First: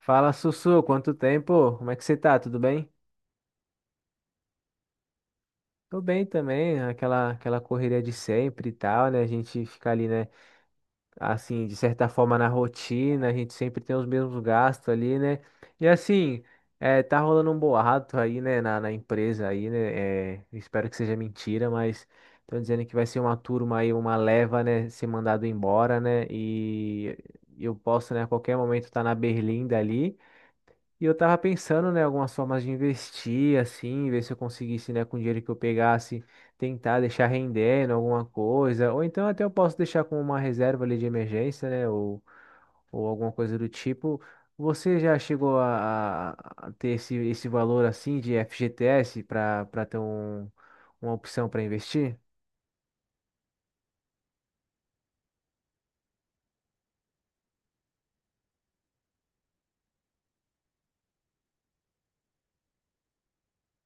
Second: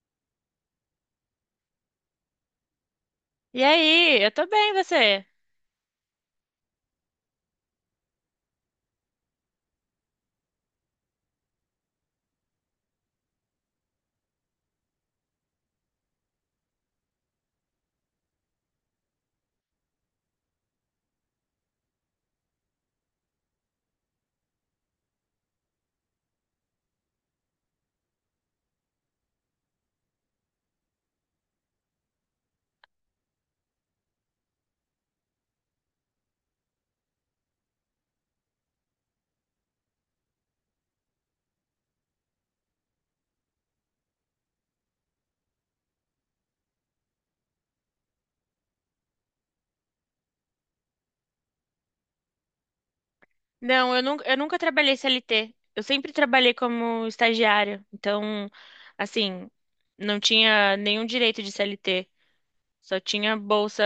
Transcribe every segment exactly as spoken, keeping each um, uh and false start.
Fala, Sussu, quanto tempo? Como é que você tá? Tudo bem? E aí, eu tô bem, você? Tô bem também, aquela aquela correria de sempre e tal, né? A gente fica ali, né, assim, de certa forma na rotina, a gente sempre tem os mesmos gastos ali, né? E assim, é, tá rolando um boato aí, né, na, na empresa aí, né? É, espero que seja mentira, mas estão dizendo que vai ser uma turma aí, uma leva, né, ser mandado embora, né? E eu posso, né, a qualquer momento estar tá na Berlinda ali. E eu tava pensando, né, algumas formas de investir, assim, ver se eu conseguisse, né, com o dinheiro que eu pegasse, tentar deixar rendendo alguma coisa, ou então até eu posso deixar com uma reserva ali de emergência, né, ou, ou alguma coisa do tipo. Você já chegou a, a- a ter esse, esse valor, assim, de F G T S para para ter um, uma opção para investir? Não, eu nunca, eu nunca trabalhei C L T. Eu sempre trabalhei como estagiária. Então, assim, não tinha nenhum direito de C L T. Só tinha bolsa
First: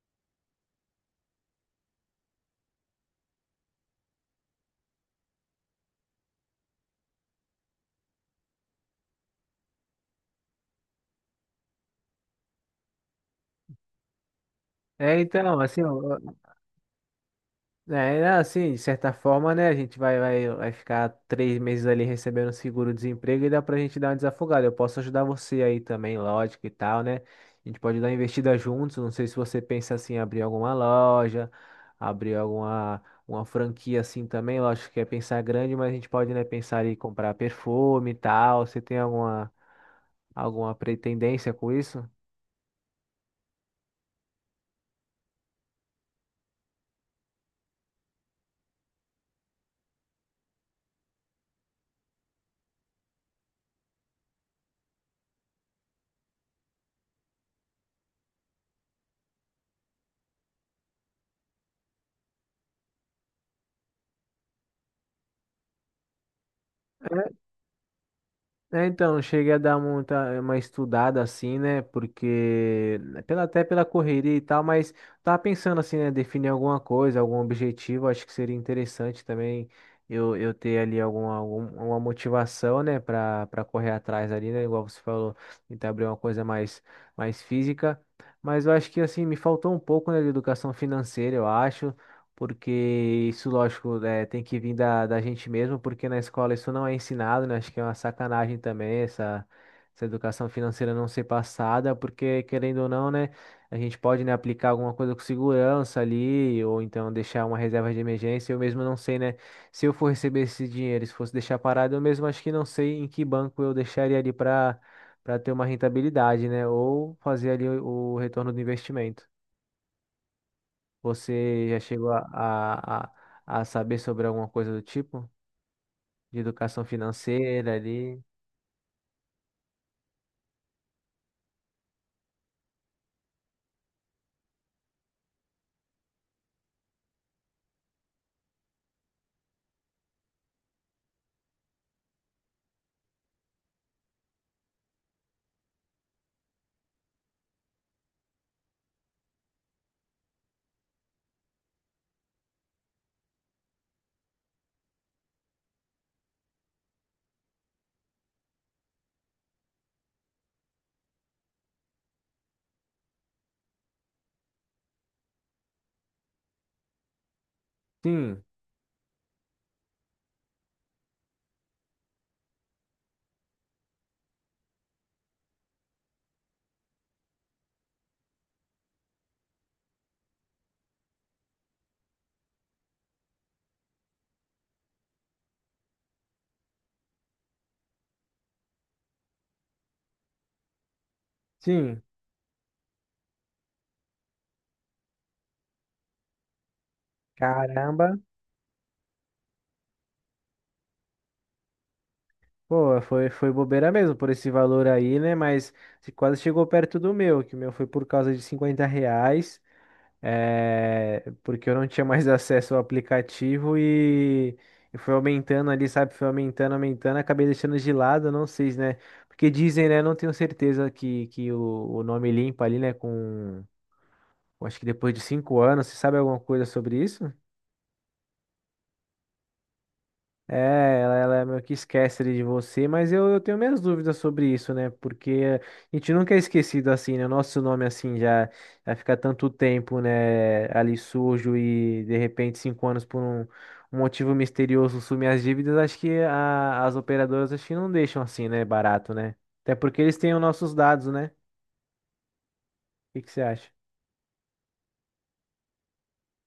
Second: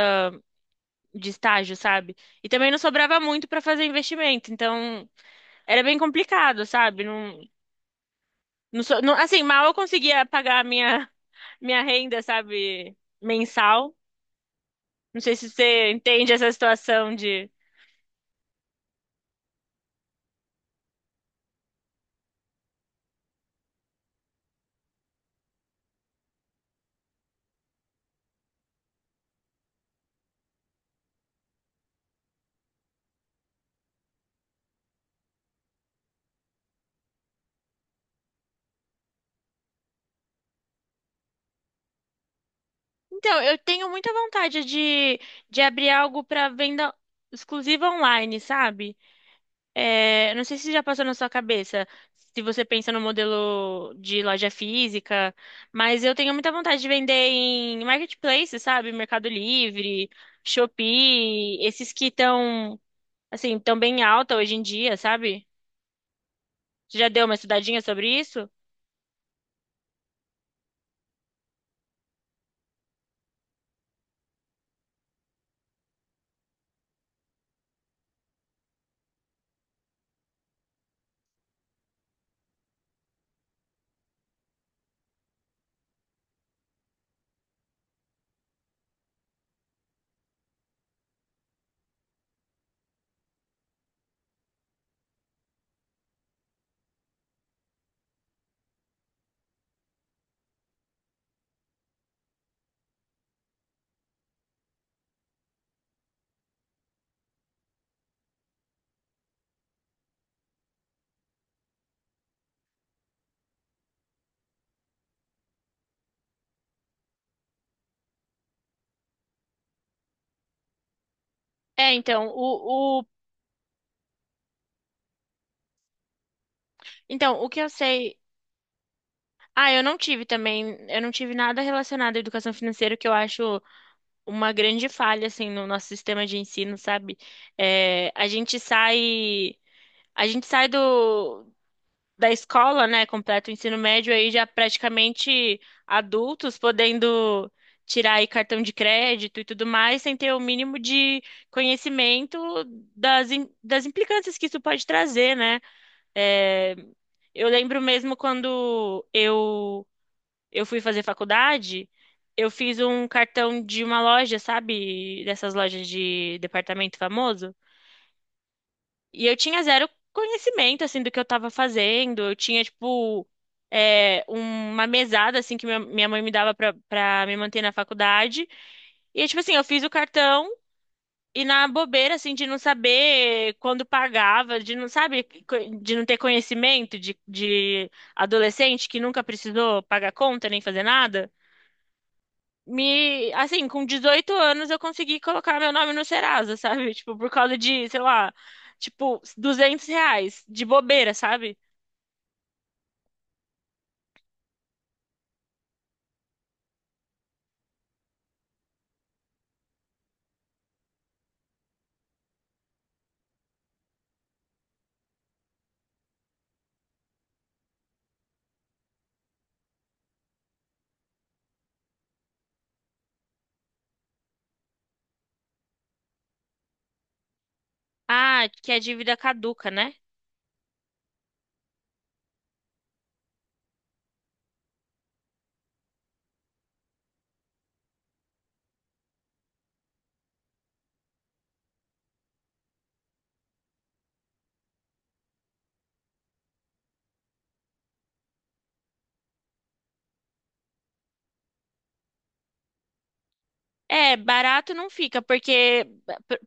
de estágio, sabe? E também não sobrava muito pra fazer investimento. Então, era bem complicado, sabe? Não, não, so- não- assim, mal eu conseguia pagar a minha, minha renda, sabe? Mensal. É, Não sei se então, assim, você ó, entende essa situação. é, né, assim, de certa forma, né, a gente vai, vai, vai ficar três meses ali recebendo seguro-desemprego e dá pra gente dar uma desafogada. Eu posso ajudar você aí também, lógico e tal, né? A gente pode dar uma investida juntos. Não sei se você pensa assim, em abrir alguma loja, abrir alguma uma franquia assim também. Lógico que é pensar grande, mas a gente pode, né, pensar em comprar perfume e tal. Você tem alguma, alguma pretendência com isso? Então, eu tenho muita vontade de, de abrir algo para venda exclusiva online, sabe? É, não sei se já passou na sua cabeça, se você pensa no modelo de loja física, mas eu tenho muita vontade de vender em marketplace, sabe? Mercado Livre, Shopee, esses que estão, assim, tão bem alta hoje em dia, sabe? Você já deu uma estudadinha sobre isso? É, então, cheguei a dar muita, uma estudada assim, né? Porque, né, pela, até pela correria e tal, mas tava pensando assim, né? Definir alguma coisa, algum objetivo, acho que seria interessante também eu, eu ter ali alguma, algum, alguma motivação, né? Pra, pra correr atrás ali, né? Igual você falou, tentar abrir uma coisa mais, mais física. Mas eu acho que assim, me faltou um pouco, né, de educação financeira, eu acho, porque isso, lógico, né, tem que vir da, da gente mesmo, porque na escola isso não é ensinado, né? Acho que é uma sacanagem também essa, essa educação financeira não ser passada, porque querendo ou não, né, a gente pode, né, aplicar alguma coisa com segurança ali, ou então deixar uma reserva de emergência. Eu mesmo não sei, né, se eu for receber esse dinheiro, se fosse deixar parado, eu mesmo acho que não sei em que banco eu deixaria ali para para ter uma rentabilidade, né, ou fazer ali o o retorno do investimento. Você já É, chegou a, então, o, a, o, a a saber sobre alguma coisa do tipo? De educação então, o que eu financeira sei. ali? Ah, eu não tive também, eu não tive nada relacionado à educação financeira, que eu acho uma grande falha, assim, no nosso sistema de ensino, sabe? É, a gente sai, a gente sai do, da escola, né, completa o ensino médio aí já praticamente adultos, podendo tirar aí cartão de crédito e tudo mais, sem ter o mínimo de conhecimento das, im- das implicâncias que isso pode trazer, né? É, eu lembro mesmo quando eu eu fui fazer faculdade, eu fiz um cartão de uma loja, sabe? Dessas lojas de departamento famoso. Sim, E eu tinha zero conhecimento, assim, do que eu tava fazendo. Eu tinha, tipo, é, uma mesada, assim, que minha minha mãe me dava pra, pra me manter na faculdade. E, tipo assim, eu fiz o cartão. E na bobeira, assim, de não saber quando pagava, de não, sabe, co- de não ter conhecimento de, de adolescente que nunca precisou pagar conta nem fazer nada. sim. Me, assim, com dezoito anos eu consegui colocar meu nome no Serasa, sabe? Tipo, por causa de, sei Caramba. lá, tipo, duzentos reais de bobeira, sabe? Pô, foi, foi bobeira mesmo por esse valor aí, né? Mas se quase chegou perto do meu, que o meu foi por causa de cinquenta reais, é, porque eu não tinha mais acesso ao aplicativo e, e foi aumentando ali, sabe? Foi aumentando, aumentando, acabei deixando de lado, não sei, né? Porque dizem, né? Não tenho certeza que, que o, o nome limpa ali, né? Com eu acho que depois de cinco anos, você sabe alguma coisa sobre isso? Ah, que a dívida caduca, né? É, ela, ela meio que esquece ali de você, mas eu, eu tenho minhas dúvidas sobre isso, né? Porque a gente nunca é esquecido assim, né? O nosso nome assim já, já fica tanto tempo, né? Ali sujo e de repente cinco anos por um, um motivo misterioso sumir as dívidas. Acho que a- as operadoras acho que não deixam assim, né? Barato, né? Até porque eles têm os nossos dados, né? O que que você acha? É, barato não fica, porque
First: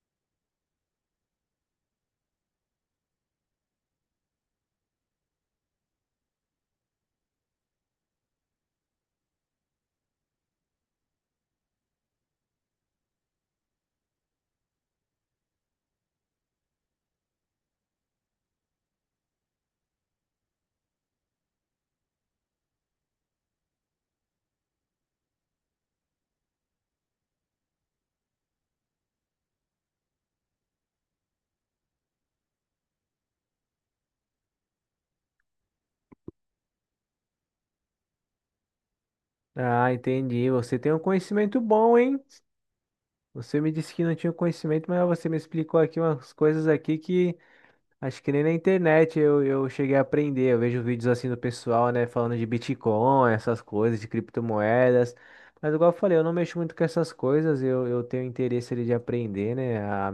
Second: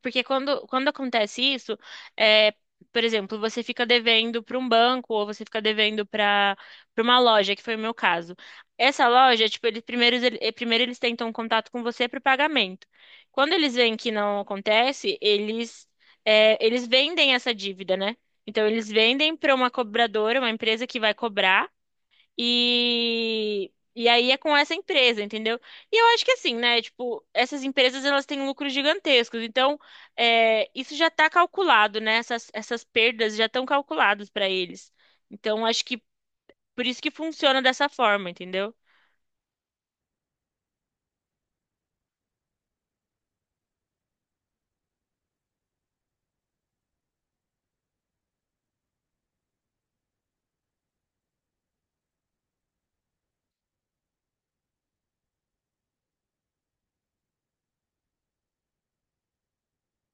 porque quando, quando acontece isso, é, por exemplo, você fica devendo para um banco ou você fica devendo para para uma loja, que foi o meu caso. Essa loja, tipo, eles primeiro, ele- eh, primeiro eles tentam contato com você para o pagamento. Quando eles veem que não acontece, eles é, eles vendem essa dívida, né? Então eles vendem para uma cobradora, uma empresa que vai cobrar. E, e aí é com essa empresa, entendeu? E eu acho que assim, né? Tipo, essas empresas elas têm lucros gigantescos, então é, isso já tá calculado, né? Essas, essas perdas já estão calculadas para eles. Então acho que por isso que funciona dessa forma, entendeu? Ah, entendi. Você tem um conhecimento bom, hein? Você me disse que não tinha conhecimento, mas você me explicou aqui umas coisas aqui que acho que nem na internet eu, eu cheguei a aprender. Eu vejo vídeos assim do pessoal, né, falando de Bitcoin, essas coisas, de criptomoedas. Mas igual eu falei, eu não mexo muito com essas coisas. Eu, eu tenho interesse ali de aprender, né? A,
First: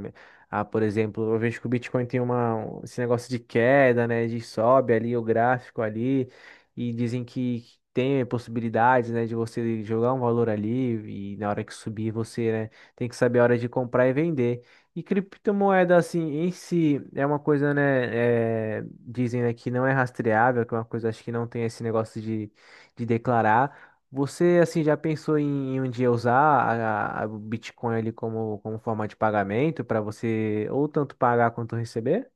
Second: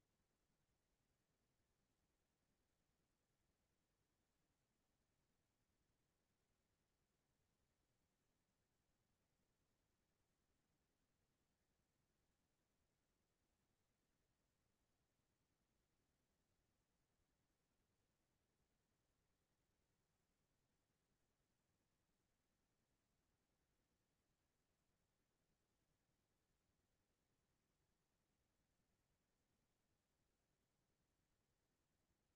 a, por exemplo, eu vejo que o Bitcoin tem uma, um- esse negócio de queda, né? De sobe ali o gráfico ali. E dizem que tem possibilidades, né, de você jogar um valor ali e na hora que subir você, né, tem que saber a hora de comprar e vender. E criptomoeda, assim, em si, é uma coisa, né? é, dizem, né, que não é rastreável, que é uma coisa, acho que não tem esse negócio de, de declarar. Você, assim, já pensou em, em um dia usar a, a- o Bitcoin ali como, como forma de pagamento para você ou tanto pagar quanto receber?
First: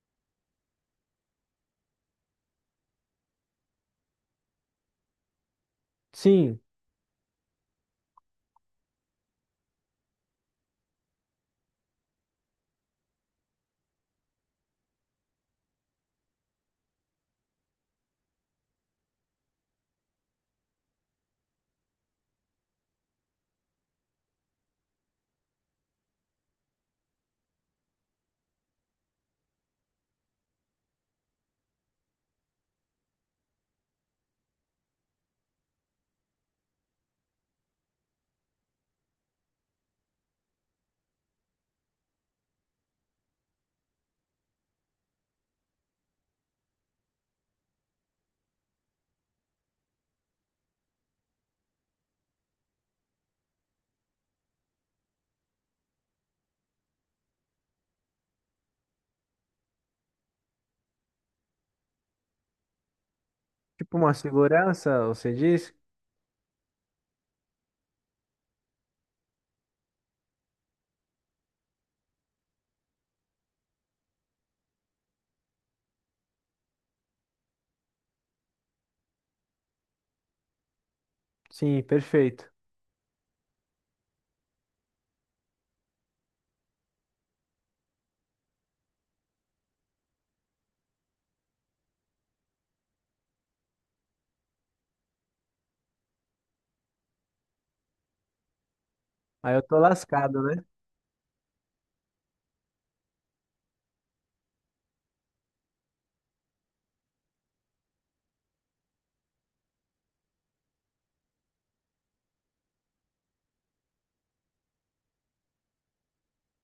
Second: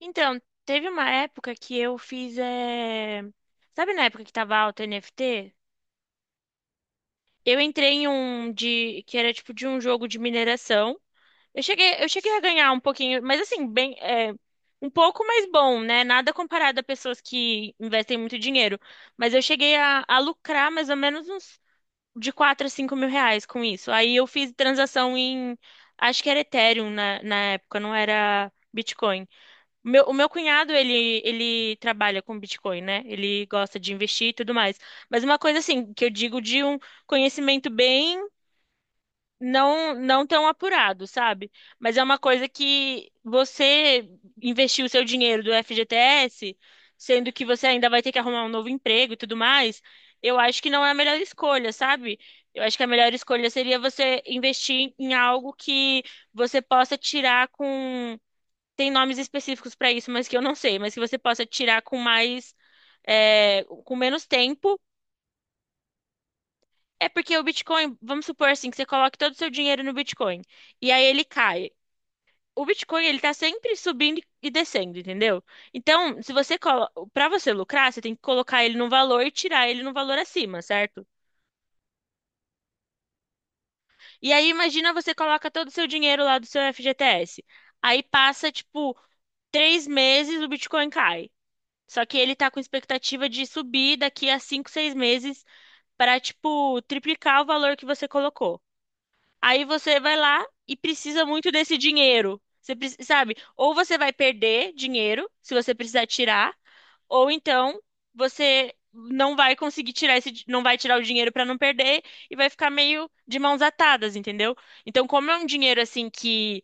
Então, teve uma época que eu fiz. É, sabe na época que tava alta N F T? Sim. Eu entrei em um de que era tipo de um jogo de mineração. Eu cheguei, eu cheguei a ganhar um pouquinho, mas assim, bem, é, um pouco mais bom, né? Nada comparado a pessoas que investem muito dinheiro. Mas eu cheguei a, a lucrar mais ou menos uns de quatro a cinco mil reais com isso. Aí eu fiz transação em, acho que era Ethereum na, na época, não era Bitcoin. O Meu, o meu cunhado, ele, ele trabalha com Bitcoin, né? Ele gosta de investir e tudo mais. Mas uma coisa assim, que eu digo de um conhecimento bem não não tão apurado, sabe? Mas é uma coisa que você investiu o seu dinheiro do F G T S, sendo que você ainda vai ter que arrumar um novo emprego e tudo mais, eu acho que não é a melhor escolha, sabe? Eu acho que a melhor escolha seria você investir em algo que você possa tirar com. Tem nomes específicos para isso, mas que eu não sei, mas que você possa tirar com mais. É, Tipo com uma menos tempo. segurança, você diz? É porque o Bitcoin, vamos supor assim, que você coloque todo o seu dinheiro no Bitcoin e aí ele cai. O Bitcoin, ele tá sempre subindo e descendo, entendeu? Então, se você colo... para você lucrar, você tem que colocar ele num valor e tirar ele num valor acima, certo? Sim, perfeito. E aí imagina você coloca todo o seu dinheiro lá do seu F G T S. Aí passa tipo três meses, o Bitcoin cai. Só que ele tá com expectativa de subir daqui a cinco, seis meses para tipo triplicar o valor que você colocou. Aí eu Aí tô você vai lascado, lá né? e precisa muito desse dinheiro. Você preci- sabe? Ou você vai perder dinheiro se você precisar tirar, ou então você não vai conseguir tirar esse, di- não vai tirar o dinheiro para não perder e vai ficar meio de mãos atadas, entendeu? Então, como é um dinheiro assim que,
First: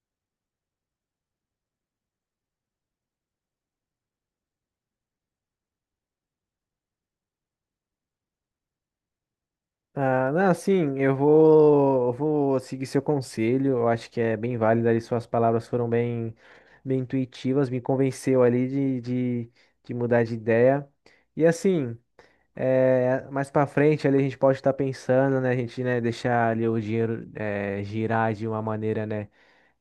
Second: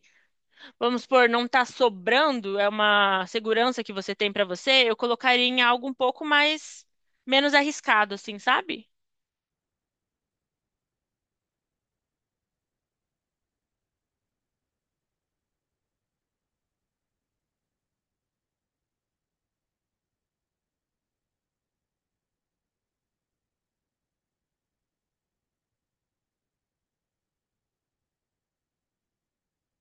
vamos supor, não tá sobrando, é uma segurança que você tem para você, eu colocaria em algo um pouco mais menos arriscado, assim, sabe? Ah, não, sim, eu vou, eu vou seguir seu conselho. Eu acho que é bem válido ali. Suas palavras foram bem, bem intuitivas, me convenceu ali de, de, de mudar de ideia. E assim, é, mais pra frente ali a gente pode estar pensando, né? A gente, né, deixar ali o dinheiro, é, girar de uma maneira, né?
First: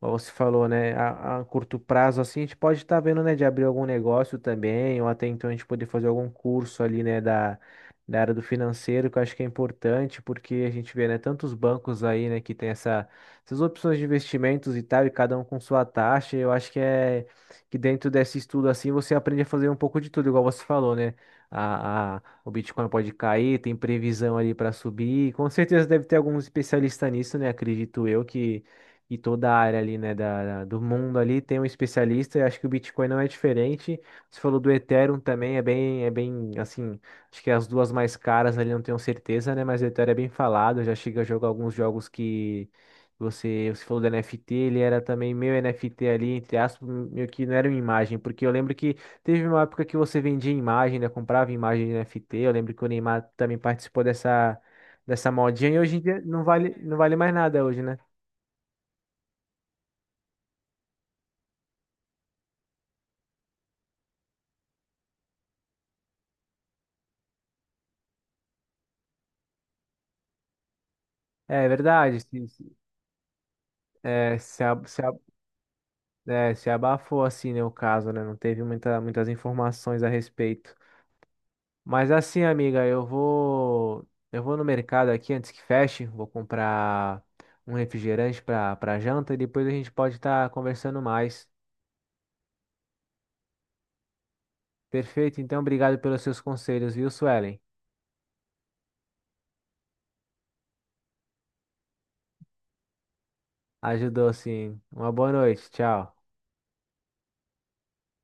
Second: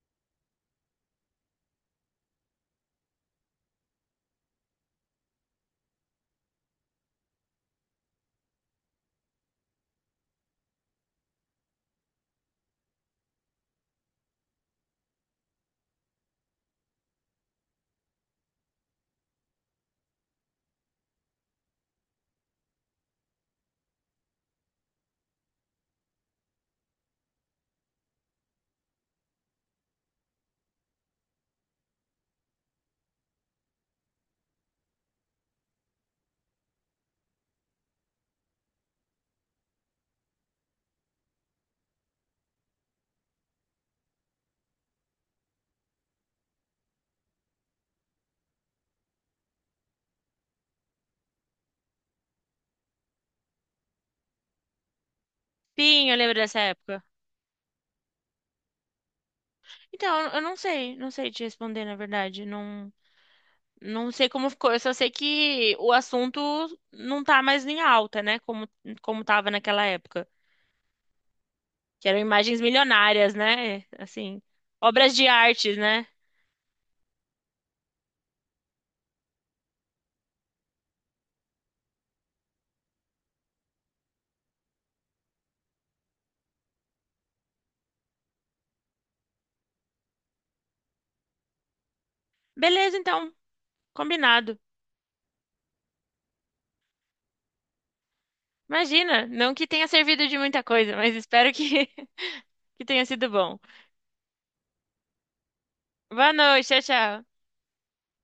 Como você falou, né? A, a curto prazo, assim, a gente pode estar vendo, né, de abrir algum negócio também, ou até então a gente poder fazer algum curso ali, né, da, da área do financeiro, que eu acho que é importante, porque a gente vê, né, tantos bancos aí, né, que tem essa, essas opções de investimentos e tal, e cada um com sua taxa. Eu acho que é que dentro desse estudo, assim, você aprende a fazer um pouco de tudo, igual você falou, né? A, a- o Bitcoin pode cair, tem previsão ali para subir. Com certeza deve ter algum especialista nisso, né? Acredito eu, e toda a área ali, né, da, da- do mundo ali tem um especialista, e acho que o Bitcoin não é diferente. Você falou do Ethereum também, é bem, é bem, assim, acho que as duas mais caras ali, não tenho certeza, né, mas o Ethereum é bem falado, eu já cheguei a jogar alguns jogos que você, você falou do N F T, ele era também meio N F T ali, entre aspas, meio que não era uma imagem, porque eu lembro que teve uma época que você vendia imagem, né, comprava imagem de N F T, eu lembro que o Neymar também participou dessa... dessa modinha, e hoje em Pinho, eu dia lembro não dessa vale, não época. vale mais nada hoje, né? Então, eu eu não sei, não sei te responder, na verdade. Não, não sei como ficou. Eu só sei que o assunto não tá mais em alta, né? Como, como tava naquela época. É Que eram verdade, se, imagens se, milionárias, né? é, Assim, se, a- se a- obras de arte, né? é, se abafou assim, né, o caso, né? Não teve muita, muitas informações a respeito. Mas assim, amiga, eu vou eu vou no mercado aqui antes que feche, vou comprar um refrigerante para para janta e depois a gente pode estar conversando mais. Beleza, então, combinado. Perfeito, então obrigado pelos seus conselhos, viu, Suelen? Imagina, não que tenha servido de muita coisa, mas espero que, que tenha sido bom. Ajudou sim. Uma boa noite, tchau. Boa noite, tchau, tchau.